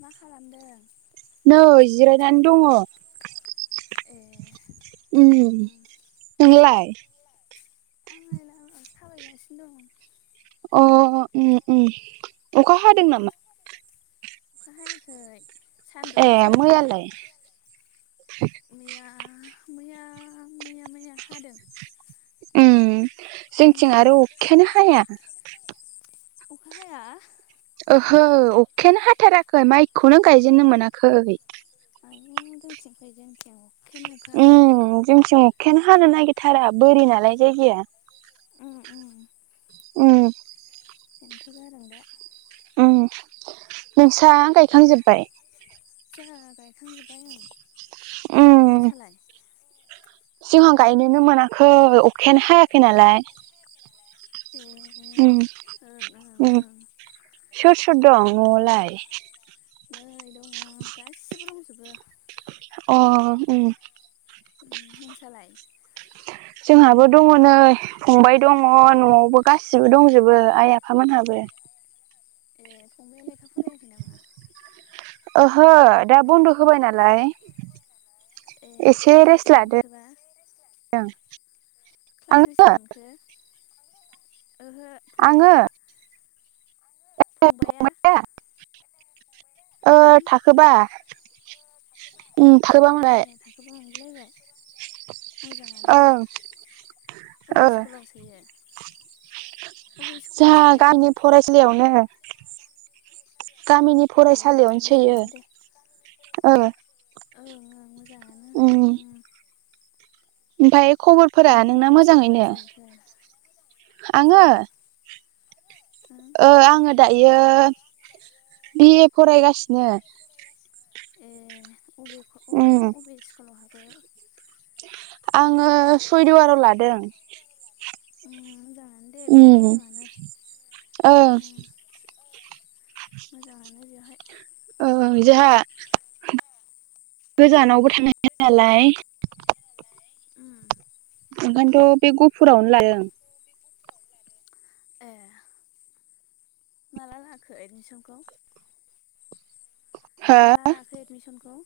मा खालामदों नै जिरायनानै दङ। ए उम नोंलाय? आंलाय लामा थाबायगासिनो दं। अ ओम ओम अखा हादों उम नामा? अखा हायाखै ए सान्दुंसो दिनै। मैयालाय मैया मैया मैया मैया हादों। उम जोंथिं ओम आरो अखायानो हाया अखा हाया। ओहो अखायानो हाथाराखै माइखौनो गायजेननो मोनाखै। आयु जोंनिथिं फै जोंनिथिं अखायानो अखा। उम जोंथिं अखायानो हानो नागिरथारा बोरि नालाय जायगाया। उम उम। उम। बेनोथ' जादों दा। ओम नोंसा गायखांजोब्बाय? जोंहा गायखां जोबबाय ओं उम नोंसालाय? जोंहा गायनोनो मोनाखै अखायानो हायाखै नालाय। उम ए ओं ओं उम ओं। सोर सोर दं न'आवलाय? नै दङ गासिबो दंजोबो। अ ओम। उम नोंसालाय? जोंहाबो दङ नै। फंबाय दङ न'आवबो गासिबो दंजोबो आइ आफामोनहाबो। ए फंबाइ आ लेखाफरायाखै नामा? ओहो दा बन्द' होबाय नालाय। ए एसे कलास रेस्ट बेसेबां लादों मोनखोबा? [unintelligible] आं क्लास बेसे मोनखो? आंड़ो ओहो आङो फंबाया फंबाया? ओ ओं थाखोबा। उम थाखोबा मोनलाय ए थाखोबा मोनगुलायबाय। मोजाङानो दे ओं ओ अबे स्कुलाव सोयो? अबे स्कुलाव जोंहा सोयो गामिनि फरायसालियावनो, गामिनि ए फरायसालियावनो सोयो मोजाङानो दे ओं ओं ओं मोजाङानो उम ओमफाय खबर नोंहालाय बेसेबां क्लास मोनखो मोजां आङो आं ओ आङो दायो बि ए फरायगासिनो ए अबे क अबे उम आव अबे स्कुलाव हाबो आङो सयदवाराव लादों उम मोजाङानो दे बेयाव उम मोजाङानो ओं मोजाङानो बेवहाय ओं जोंहा गोजानावबो थांनो हाया नालाय हाया नालाय उम ओंखायनोथ' बे गहफुरावनो लादों ए माला लाखो एडमिसनखौ हो माला लाखो एडमिसनखौ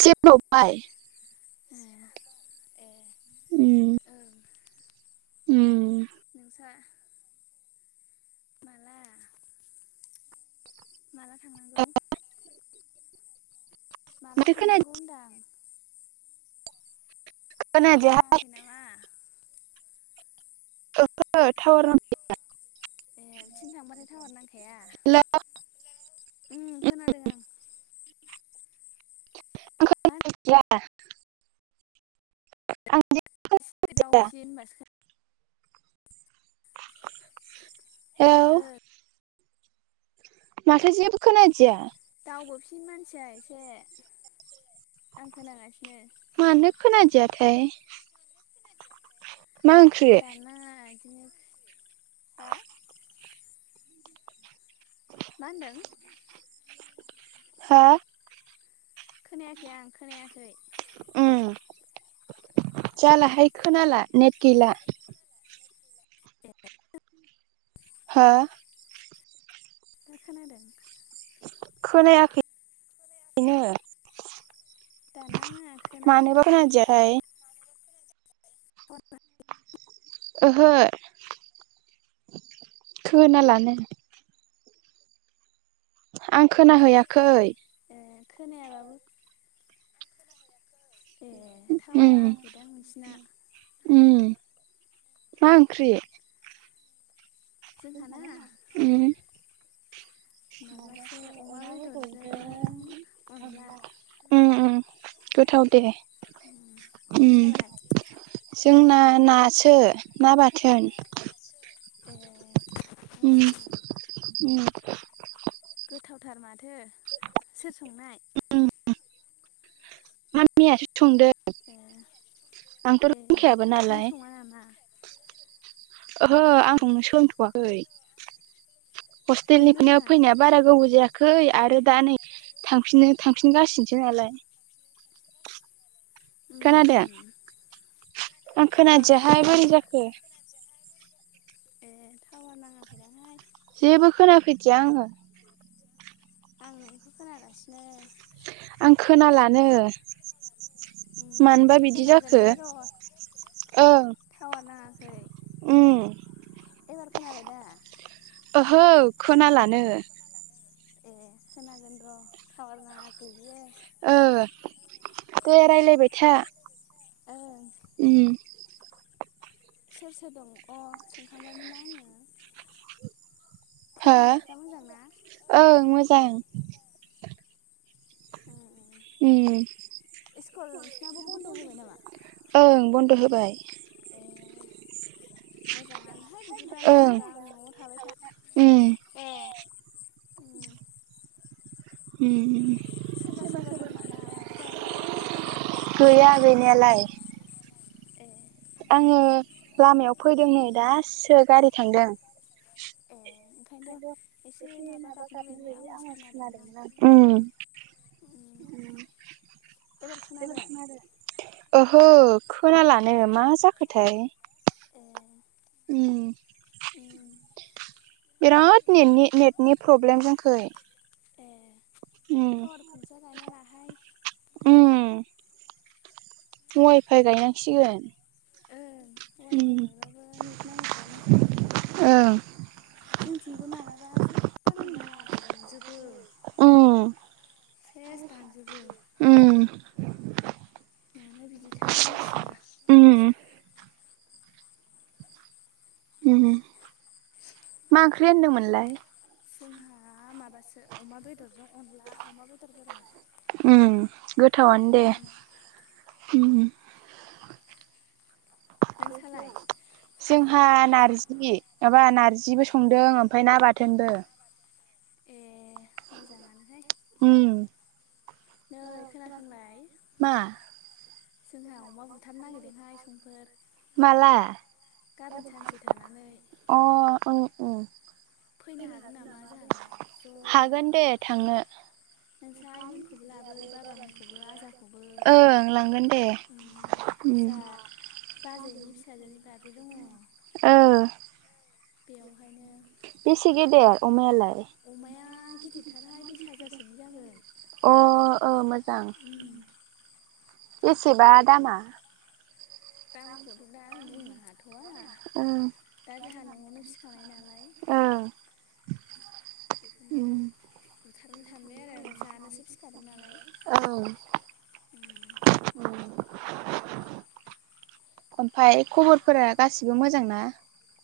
एसे बाव बाय ए ए उम ओं उम नोंसा माला माला थांनांगौ माला माथो थांनांगौ खोनादिया होनदां टावार खोनादियाहाय नाङाखै नामा? ओहो टावार ए बिथिं थांबाथाइ टावार नांखाया हेलौ उम खोनादों आं मा [inaudible] आं जेबो दावसिन होनबासो खो हेलौ ओ माथो जेबो खोनादिया दावबोफिन मानसिया एसे आं खोनागासिनो। मानो खोनादिया थाय मा ओंख्रि? दानाङा इदिनो हा मा होनदों? हा? खोनायाखै आं खोनायाखै। उम जाला हाय खोनाला नेट गैला। हो दा खोनादों? खोनायाखै नो। मानोबा खोनादिया थाय। मानोबा गोनादिया ओहो खोनालानो। आं खोनाहैयाखै। ए खोनायाबाबो ए टावार उम नाङाखैदां नोंसिना। उम मा ओंख्रि? जोंहाना उम माबासो अमा बेदरजों अनला। उम उम गोथाव दे। ओम उम नोंसालाय? जोंना नासो ना बाथोन। ए उम उम गोथावथार माथो सोर संनाय? मामियासो संदो। ए ए नों नालाय सङा नामा? ओहो ए आं संनो सोंलोंथ'वाखै नों हस्टेलनिफ्रायनो रोङा फैनाय बारा गोबौ‌ जायाखै आरो दा नै थांफिनो थांफिनगासिनोसो नालाय। उम खोनादों उम आं ओं खोनादिया हाय खोनादों बोरै जाखो? ए टावार नाङाखैदांहाय। जेबो खोनाफैदिया आङो। आं नोंखौ खोनागासिनो। आं खोनालानो। उम मानोबा बिदि खानागोन जाखो बे र' ओं टावा नाङाखै। उम। एबार खोनाबाय दा? ओहो खोनालानो। ए खोनागोन र' थावार नाङाखै बेयो। ओ दे रायलायबाय था। ओं। उम। सोर सोर दं अ सोंखांबायमोनना आङो। हो फरायनायफ्रा मोजां ना? ओं मोजां। उम उम उम इस्कुल नोंसिनाबो बन्द' होबाय नामा? ओं बन्द' होबाय। ए मोजाङानोहाय बिदिबाना ओं आदा न'आव थाबाय था। उम ए उम उम सोरबा सोरबा दं नामा माथो दावराव खोनाथारदों? गैया गैनायालाय। ए आङो लामायाव फैदों नै दासो गारि थांदों। ए ओंखायनथ' एसे माबा गाबनाय बायदि आवाज खोनादोंमोन आं। उम एबार खोनादों? ओहो खोनालानो मा जाखोथाय ए उम उम बेराद नेटनि नेटनि प्रब्लेम जोंखै। ए उम टावार खुन्थिया गायना लाहाय। उम वाइफाइ गायनांसिगोन। ओं वाइफाइ उम गायबाबो नेट नाङो दा मोजां नो। ओं जोंथिंबो मालाबा जेब्बो नुवा दानजोबो उम सेस दानजोबो उम मानो बिदिथाइ मिन्थिया। उम उम मा ओंख्रि होन्दोंमोनलाय? जोंहा माबासो अमा बेदरजों अनला अमा बेदर गोरान। उम गोथावानो दे उम उम। नोंसालाय? जोंहा नार्जि एबा नार्जिबो संदों ओमफाय ना बाथोनबो। ए मोजाङानोहाय उम नै खोनासंलाय मा? जोंहा अमा बुथानो नागिरदोंहाय संफोर। माला गाबोन सानसे थानानै अ औ औ। फैनो हागोन नामा जोंहानाव नामा [unintelligible] ज'नो हागोन दे थांनो। नोंसा आइमोनखौबो लाबो बाबामोनखौबो आजाखौबो ओं लांगोन दे। उम उम जा बाजैनि फिसाजोनि बार्डे दङ। ओ बेयावहायनो बेसे गेदेर अमायालाय? अमाया गिदिदथारहाय बिस हाजारसोनि जागोन। अ ओ मोजां। उम बेसेबा दामा? दामखथ' दा आं बुंनो हाथ'वा ओं दा जाहा न'आवनो फिखानाय नालाय ओं बेखौनो उम बुथारनो सानबाय आरो जानोसो फिखादों नालाय। ओं। उम उम खमफाय खबरफोरा गासिबो मोजां ना?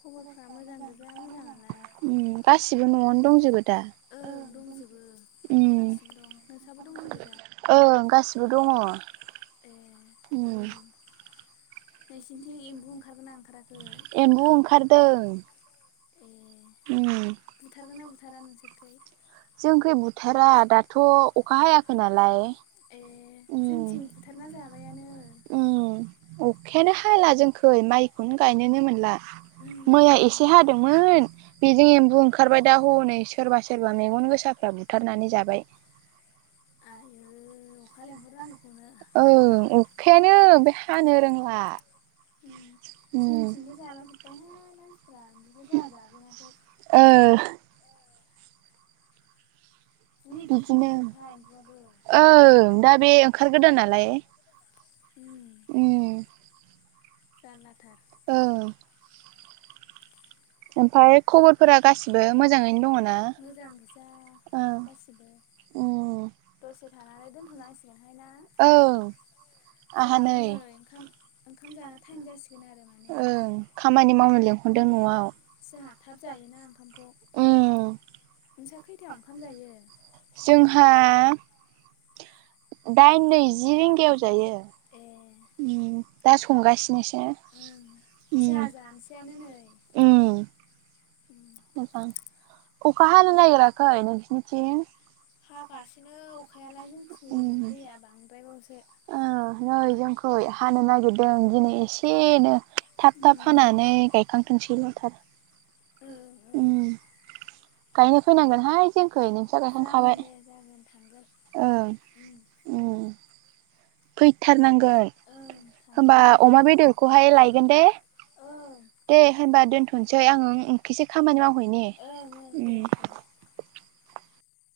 खबरफ्रा मोजां गोजा मोजाङालाय। उम गासिबो न'आवनो दंजोबो दा? ओं दंजोबो उम गासिबो दं। नोंसाबो दंजोबो दा? ओं गासिबो दङ। ए उम ओं। नोंसिनिथिं एम्बु ओंखारगोना ओंखाराखै ए। एम्बु ओंखारदों उम बुथारगोन ना बुथारा नोंसोरखै? जोंखै बुथारा दाथ' अखा हायाखै नालाय। ए उम जोंथिं बुथारना जाबायानो। उम अखायानो हाला जोंखै माइखौनो गायनोनो मोनला। मैया उम एसे हादोंमोन। बेजों एम्बु ओंखारबाय दा हनै सोरबा सोरबा मेगन गोसाफ्रा बुथारनानै जाबाय। आयै अखा लेंहर नांगौखौनो। ओं अखायानो बे हानो रोंला ओम। बे जाला जोब्बायहाय मानसिफ्रा एम्बुखौ जोंहा जाजेनाखै। ओ। जि गिदिर बिदिनो गिदिरखाय एम्बुआबो। ओं दा बे ओंखार गोदान नालाय। उम। उम। जारलाथार। औ। ओमफ्राय खबरफोरा गासिबो मोजाङैनो दङ ना? मोजां गोजा गासैबो। उम दसे थानानै दोनथ'नांसिगोनहाय ना? औ। जोंहाबो नै ओंखाम ओंखाम जानो टाइम जासिगोन आरो माने। ओं खामानि मावनो लिं ओम जाहा थाब जायो ना ओंखामखौ। उम नोंसा खैथायाव ओंखाम जायो? जोंहा दाइन नैजि रिंगायाव जायो। ए। ओम दा संगासिनोसो। ओम उम जाहा जानोसैयानो नै। उम मोजां अखा हानो नागिराखै नोंसिनिथिं? हागासिनो अखायालाय जों थिं दैया बांद्रायबावसो। ओ नै जोंखै हानो नागिरदों दिनै एसेनो थाब थाब उम हानानै गायखां थौंसैल' थाब। ओं उम ओं। गायनो फैनांगोन हाय जोंखै नों जागोन दे जागोन थांगोन ओं ओम। उम फैथारनांगोन ओं होमबा थांगोन दे अमा बेदरखौहाय लायगोन दे। ओं। दे होनबा दोनथ'नोसै आङो खायसे खामानि मावहैनि ओं उम ओं दे दे उम।